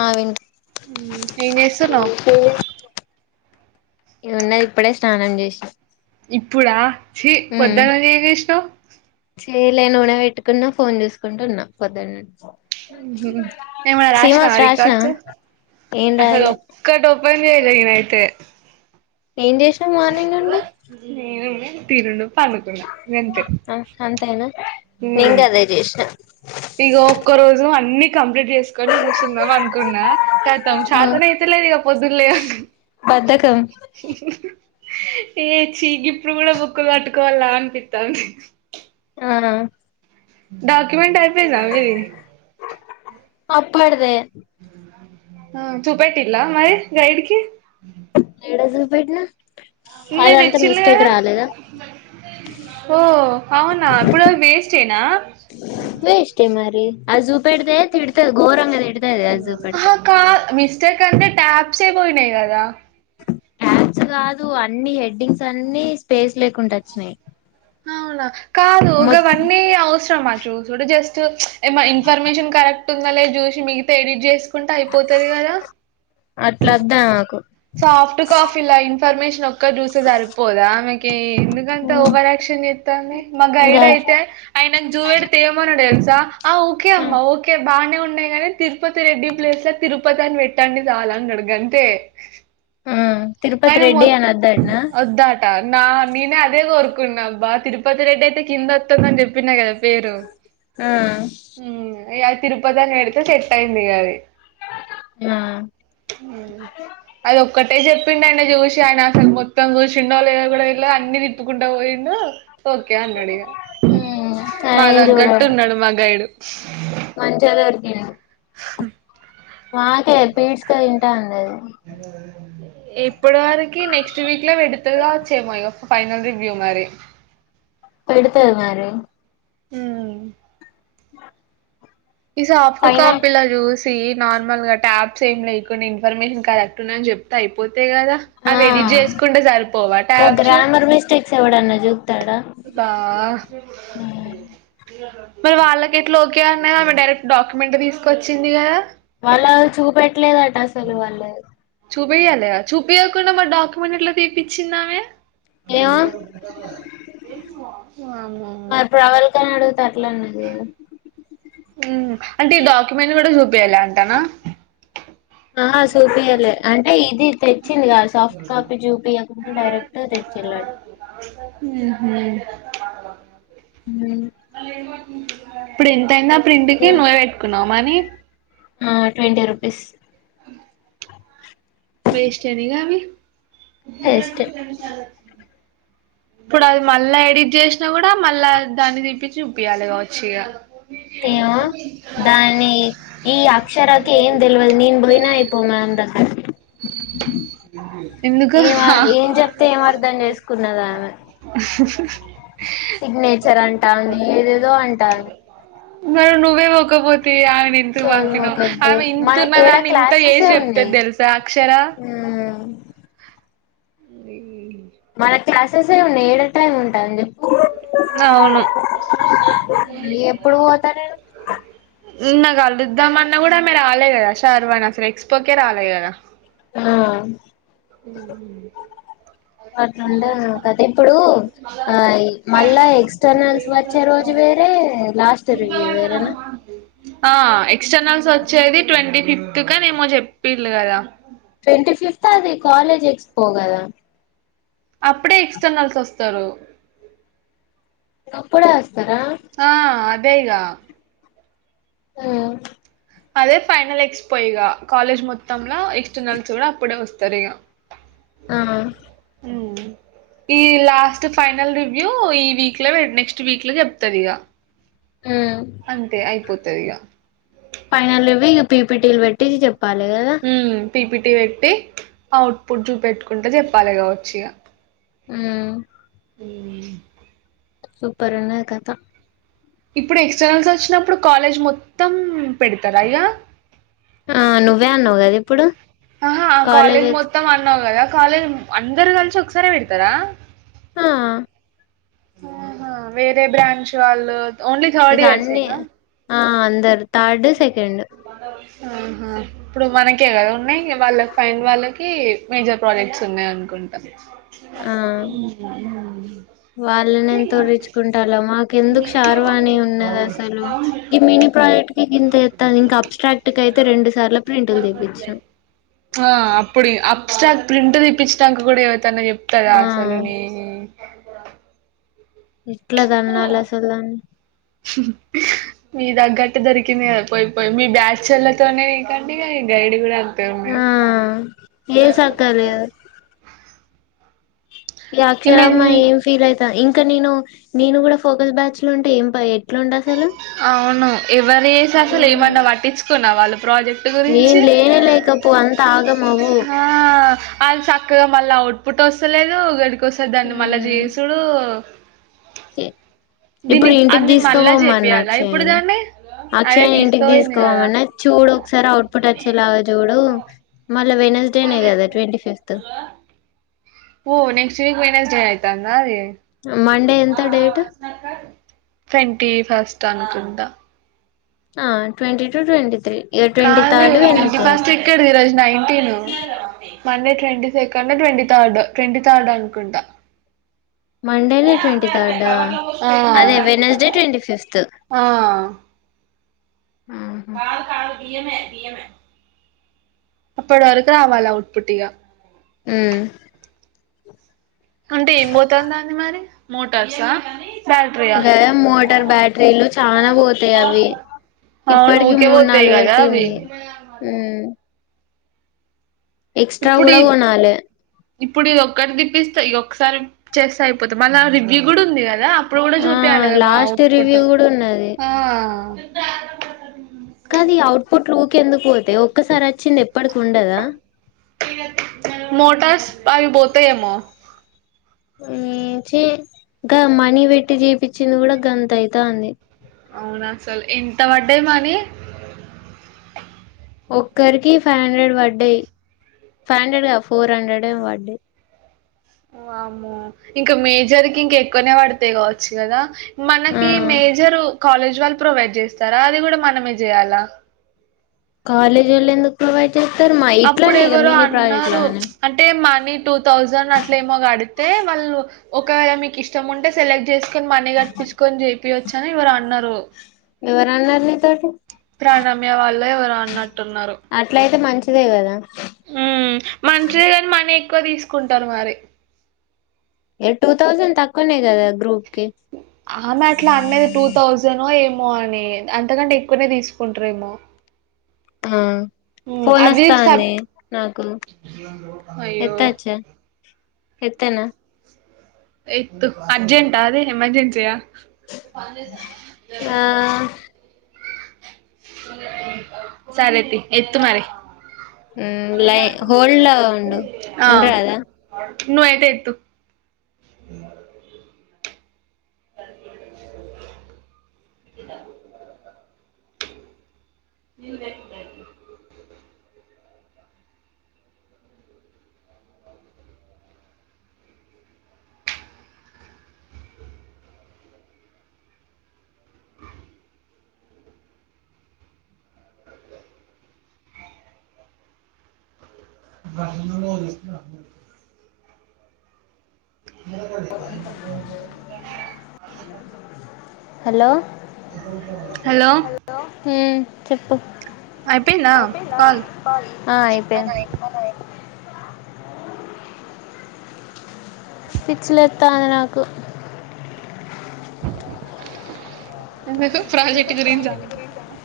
ఆ వింట ఏం చేస్తున్నావ్ [unintelligible] ఇది ఉన్నది ఇప్పుడే స్నానం చేసి ఇప్పుడా చీ ఉమ్ పొద్దుగాల ఏంచేశావు చేయలే నూనె పెట్టుకున్నా ఫోన్ చూసుకుంటూ ఉన్నా పొద్దు నుండి హమ్ ఏమన్నా రాసి నావ సీమాస్ రాసినవా రికార్డ్సు ఏం అసలు రాయలే ఒకటి ఓపెన్ చేయలేదు నేనైతే ఏం చేసినా మార్నింగ్ నుండి తినను ఆ అంతేనా నేన్ గఅదే జెసిన ఇక ఒక్క రోజు అన్ని కంప్లీట్ చేసుకొని కూర్చొందాం అనుకున్నా కానీ ఉమ్ చాతన అయితే లేదు ఇక పొద ధులే బద్దకం ఏ చీగి ఇప్పుడు కూడా బుక్కులు పట్టుకోవాల అనిపితన్ ది ఆ డా వంట అయిపోయిందా మీది అప్పటిదే ఆ చూపెటిల్ల మరి గైడ్ కి ఏడ జూపేట్ నా నేను ఇచ్చిన లే ఓ అవునా ఇప్పుడు వేస్టేనా ఆజు పెడితే తిడతాది గోరంగా తిడుతది అది జూపెడితే ఇంతకంటే క్యాప్సె పోయినాయి కదా క్యాప్స్ కాదు అన్ని హెడ్డింగ్స్ అన్ని స్పేస్ లేకుండచ్చన్నాయి అవునా కాదు గవన్ని అవసరమా చూసుడు జస్ట్ ఇన్ఫర్మేషన్ కరెక్ట్ ఉంద లే చూసి మిగితా ఎడిట్ చేసు ఉంటే అయిపోతది కదా అట్లా వద్దు మాకు సాఫ్ట్ కాపీల ఇన్ఫర్మేషన్ ఒక్క చూస సరిపోదా మీకు ఎందుకంత ఓవర్ ఆక్షన్ చేస్తాంది మా గైడ్ గజ్ అయితే ఆయనకు జూడి తయమని తెలు రా ఆ ఓకే అమ్మా ఓకే బాగానే ఉన్నాయి గాని తిరుపతి రెడ్డి ప్లేస్ తిరుపతి అని పెట్టండి చాలన్నాడు గంతే ఆ తిరుపతి రెడ్డి అని వద్దంటున్నా ఆ నేను అదే కోరుకున్నాబ్బా తిరుపతి రెడ్డి అయితే కింద వస్తుందని చెప్పిన కదా పేరు ఆ హమ్ యా తిరుపతి అని పెడితే సెట్ అయింది ఇగ అది ఆ అది ఒక్కటే చెప్పిండన్న చూసి ఆయన అసలు మొత్తం చూసి చిషన్నోళదో కూడా ఇలా అన్ని తిప్పుకుంటా పోయిను ఓకే అన్నాడు ఇక మా తనేం తగ్గట్టు చూడడు ఉన్నాడు మా గైడు [inaudible] మంచిగా దొరికిండు [unintelligible] మాకే పీల్చక తింట ఉంది ఏ [unintelligible] ఏమ్ ఇప్పటి వరకి నెక్స్ట్ వీక్లో విడుతలుగా వచ్చేమోయ ఫైనల్ రివ్యూ మరి పెడుతది మరీ ఊ ఆ ఈ సాఫ్టు కాపిల జూస్ నార్మల్ గా ట్యాప్స్ ఏమి లేకుండా ఇన్ఫర్మేషన్ కరెక్ట్ ఉన్నా అని చెప్తే అయిపోత్ అంతే కదా ఆ అవి ఎడిట్ చేసుకుంటే సరిపోవా ట్యాప్స్ సవడ నజు తా మరి వాళ్ళకెట్ల ఓకె అన్నాయి ఆమె డైరెక్ట్ డాక్యుమెంట్ తీసుకొచ్చింది కదా. వాళ్ళ చూపెట్ ట్లేదట అసలు వాళ్ళు చూపయాలి చూపయకుండా మా డాక్యుమెంట్ ఎట్లా తీప్పించిందామే ఏమో అంటే ఏ మరిప్రవళిక అడుగు తర్లేన్నది లేదు ఉ అంటే ఈ డాక్యుమెంట్ కూడ యు బేలా అంటాన ఆ సూపియలే అంటే ఇది తెచ్చింది కద సాఫ్ట్ కాపీ జూపియ డైరెక్ట్ తెచ్చిళ్ళ హ్మ్ హు హు ఇప్పుడేన్ ఎంతయిందా ప్రింట్ కి నువ్వే పెట్టుకున్నావు మనీ ఆ ట్వంటీ రుపీస్ వేస్టఎనిగావి వేస్ట్ బ చ ఇప్పుడు అది మళ్ళా ఎడిట్ చేసినా కూడా మళ్ళా దాన్ని తిప్పించి చుపియాలి కావచ్చు ఇగ ఏమో దాని ఈ అక్షరకి ఏం తెల్వదు నేను పోయినా అయిపో మ్యామ్ దగ్గరకి. ఎందుకు ఆ ఏమ ఏం చెప్తే ఏం అర్ధం చేసుకున్నద ఆమె సిగ్నేచర్ అంటాంది ఏదేదో అంటాది మరి నువ్వే పోకపో తీ ఆమెను ఇంతకు సోది బంకినావ్ మొకద్ది ఆమె మనకేడ ఇంతున్నదాన్ని ఇంత క్లాసెసే చేసి చెప్తది ఉన్నాయి తెలుసా అక్షర ఉం బీ మన క్లాసెస్ ఏ ఉన్నాయి ఏడ టైమ్ ఉంటుంది అవును ఎప్పుడు పోతా నేను నిన్న కలుుద్దామన్న గూడా ఆమె రాలే కదా షర్వనాస్రెక్స్ ప్పకే రాలే కద ఆ అట్లంటే [unintelligible] కదిప్పుడు ఆ ఇ మళ్ళా ఎక్స్టర్నల్స్ వచ్చే రోజు వేరే లాస్ట్ రివ్యూ వేరేనా ఆ ఎక్స్టర్నల్స్ వచ్చేది ట్వంటీ ఫిఫ్త్ కనేమో చెప్పిల్లు కదా ట్వెంటి ఫిఫ్త్ అది కాలేజెక్స్పో కదా అప్పుడే ఎక్స్టర్నల్సొస్తరు కప్పుడాస్ ఆ అదే గా ఉమ్ అదే ఫైనల్ ఎక్స్పో ఇగ కాలేజ్ మొత్తంల ఎక్స్టర్నల్స్ కూడా అప్పుడే వస్తరిగ ఆహ ఉమ్ ఈ లాస్ట్ ఫైనల్ రివ్యూ ఈ వీక్ పె లో నెక్స్ట్ వీక్ లో చెప్తదిగ ఉమ్ అంతే అయిపోత్ తదిగ ఫైనల్ రివ్యూ లు పీపీటీలు పెట్టి చెప్ పాలే గద ఉమ్ పీపిటీ పెట్టి అవుట్పుట్ చూపెట్టుకుంట చెప్పాలిగ వచ్చిగ ఉమ్ ఉమ్ సూపరున్నది కథ ఇప్పుడు ఎక్స్టర్నల్సొచ్చినప్పుడు కాలేజ్ మొత్తం పెడతరా ఇగ ఆ నువ్వే అన్నవ్ కదిప్పుడు ఆహా కాలేజ్ మొత్తం అన్నావ్ కదా కాలేజ్ అందరు కలి త్ ఒకసారే పెడతారా ఆ ఆహా వేరే బ్రాంచ్ వాళ్ళు ఓన్లీ థర్డీయర్సేగా దర్ థార్డ్ సెకెండ్ ఆహా ఇప్పుడు మనకే కద ఉన్నాయ్ వాళ్ళ ఫైన్ వాళ్ళకి మేజర్ ప్రాజెక్ట్స్ ఉన్నాయనుకుంటా. ఆ వాల్లనెంతూరిచ్చుకుంటాలో మాకు ఎందుకు శార్వాణి ఉన్నేదసలు ఈ మిని ప్రాజెక్ట్ కి ఇంతతెత్తది ఇంక అబ్స్ట్రాక్ట్ కైతే రెండు సార్ల ప్రింటుల్ తీపిచ్చినాం స్ట్రాక్ ప్రింటు తీపించ్చినంక కూడా ఎవ తన్న చెప్తదా ఆ అసలు నీ ఇట్ల తన్నాలసలు దాన్ని మీ తగ్గట్టు దొరికిందిగ పోయిపోయి మీ బ్యాచొల్లతోనే ఇకండి [unintelligible] గైడ్ కూడా ఆ ఉన్నది ఏం సక్కగ లేదు ఈ అక్షరమ్మ నేను ఏం ఫీల్ అయితా ఇంకా ఇంక నెను నేను కూడ ఫోకస్ బ్యాచ్ లో ఉంటే ఏం ఎట్లాండ అసలు అవును ఎవరేసి అసలు ఏమన్నా పట్టించుకున్నా వాళ్ళు ప్రాజెక్ట్ ఏం గురించి లేనే లేకపో అంత ఆగం అవ్వు హా ఆల్ సక్కగా మళ్ళా అవుట్ పుట్ వస్తలేదు గడి ఇంకోసారి దాన్ని మళ్ళా చేసుడు ఇచ్చె దీన్ని ఇప్పుడు ఇంటికి అన్ని మళ్ళా తీసుకొపోమన్న చేపియాలా ఇప్పుడు అక్షయని దాన్ని అదే అక్షయని ఇంటికి తీసుకుపోయింది కదా తీసుకోవమన్న చూడు ఒకసారి అవుట్పుట్ వచ్చేలాగ చూడు మ ఇల్లా వెనస్ డేనే కదా ట్వంటీ ఫిఫ్త్ ఓ నెక్స్ట్ వీక్ వెనస్ డే అయితందా యే ఉమ్మట్ ట్వంటి ఫస్ట్ అనుకుంది ద ఆ ట్వంటి టు ట్వంటి త్రీ ఇక ట్వంటీ కాదు థర్డ్ ట్వంటీ వెనస్డే ఫస్ట్ అయితది ఎక్కడిది ఈరోజు nineteen Monday twenty second twenty third twenty third అనుకుంటా మండెనె ట్వంటీ థర్డ ఆ అదే వెనస్డే ట్వంటి ఫిఫ్త్ ఆ ఉమ్ కాదు కాదు బియమె బియమె అప్పటి వరకు రావాలా అఔట్పుట్గా ఉమ్ అంటె ఏం పోతందంది మరి మోటార్సా బ్యాటరీయా ఇంకె మోటార్ బ్యాట్రీలు చాన పోతాయి అవి అవును ఇప్పటికి ఊకే మూడు పోతాయి నాలుగు కదా అవి పెట్టింది ఉమ్ ఎక్స్ట్రా కూడ ఇప్పుడు కొనా లె ఇప్పుడు ఇది ఒక్కటి దిప్పిసై ఇది ఒకసారి చేసై అయిపోతుది మర్ల రివ్యూ కూడ ఉంది కదా ఇప్పుడు కూడా ఆ చూపియాలె కద యెమో లాస్ట్ ఔట్పుట్ రివ్యూ కూడా ఉన్నది ఆ కాది ఇ అవుట్ పుట్ లు ఇంకెందుకు ఓయ్ ఈ ఒక్కసారి వచ్చింది ఎప్పడికి ఉండదా మోటార్స్ అవి పోతాయి ఏమో ఛీ ఇక మనీి పెట్టి చీపించింది కూడా గంత అయితాంది అవునసల్ ఎంత పడ్డాయి మని ఒక్కరికి ఫైవ్ హండ్రెడ్ పడ్డాయి ఫైవ్ హండ్రెడ్గా ఫోర్ హండ్రెడ్ ఏ పడ్డా వామో ఇంకా మేజర్ కి ఇంక ఎక్కువనే పడతాయి కావచ్చు కదా. ఆ మనకి మేజర్ కాలేజ్ వల్ల ప్రొవైడ్ చేస్తారా, అది కూడా మనమే చేయాలా కాాలేజ్ వొళ్ళు ఎందుకు పృవై అప్పుడు ఎవరు అన్నారు. లాగానే అంటే మనీ టూ థౌజండ్ అట్ల ఏమో గడితే వాళ్ళు ఒకవేళ మీకు ఇష్టం ఉంటే సెలెక్ట్ చే. మనేగాట్ పిచ్కన జేపి చనా ఎవరు అన్నారు. ఎవరన్నారు నీతోటి ప్రాణమ్య వాళ్ళ ఎవరు అన్నట్టున్నారు. ఇదే గద ఉ మంతంత్రిదని మని ఎక్కువ తీసుకుంటారు మరి ఏ టూ థౌసండ్ తక్కువనే కదా గ్రూప్ కి ఆమె అట్లా అన్నది. టూ థౌసండ్ ఏం ఏమో అని అంతకంటే ఎక్కువనే తీసుకుంటారేమో. ఆ ఫోన్ వస్తా అంది. సప్ నాకు అయ్యో! ఎత్తచ్చా. ఎత్తనా ఎత్తు అర్జెంటా అదే ఎమర్జెన్సయా ప ఆ [unintelligible] సరే అయితే ఎత్తు మరి లై హోల్ ఉండు ఉండరా అదా. ను ఎతే ఎూ అ [unintelligible] నింద ఎ భష స్త మ మా [unintelligible] హలో హలో మ్మ్ చెప్పు అయిపోయిందా కాల్ అయిపోయింది. పిచ్చి లేతాంది నాకు ప్రాజెక్ట్ గ్రీన్ చాల త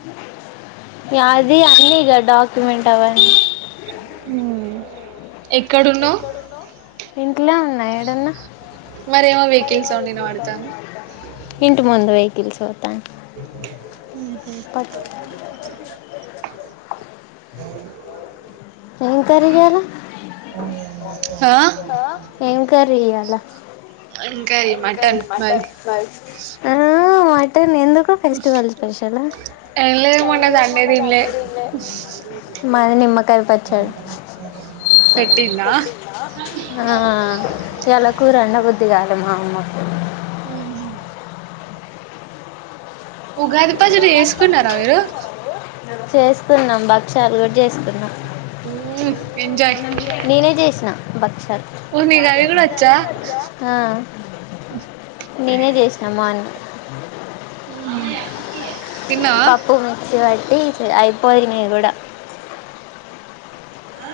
యది అన్నీగ డాక్యుమెంట్ అవ్వ ఉ ఎక్కడున్నావ్ ఇ ఇంట్లో ఉన్నా. ఎడున్నా మరేమో మరి వెహికల్ సౌండ్ వినబడుతుంది ఇంటి ముందు వయి కిల్స్ ఆరో టైమ్ హుహ్మ్ ఏం కర్రీ చేయలా, ఆ? ఏం కర్రీ చేయాల ఇంకా ఈ ఎమ్ కర్రీ మరి మటన్ మాది అ ఎందుకో ఫెస్టివల్ స్పెషలా, ఏం లేదు మొన్న సండే తినలే మాది నిమ్మకాయలు పచ్చడి, పెట్టిందా ఆ ఇయలా కూరండ బుద్ది గాల్ మామ్మకు ఉగాది పచ్చడి జేసుకున్నారా, మీరు చేసుకున్నాం. భక్ష్యాలు కూడ్ చేసుకున్నాం. ఎంజాయ్ నేనే చేసిన భక్ష్యాల్ ఓ నీకు అది కూడా వచ్చా నేనె చేసినామా అని [inaudible] హ్మ్ పప్పు ఉ ఉరగాయ్ స్వీట్స్ అయిపోయినయి, కూడా ఆ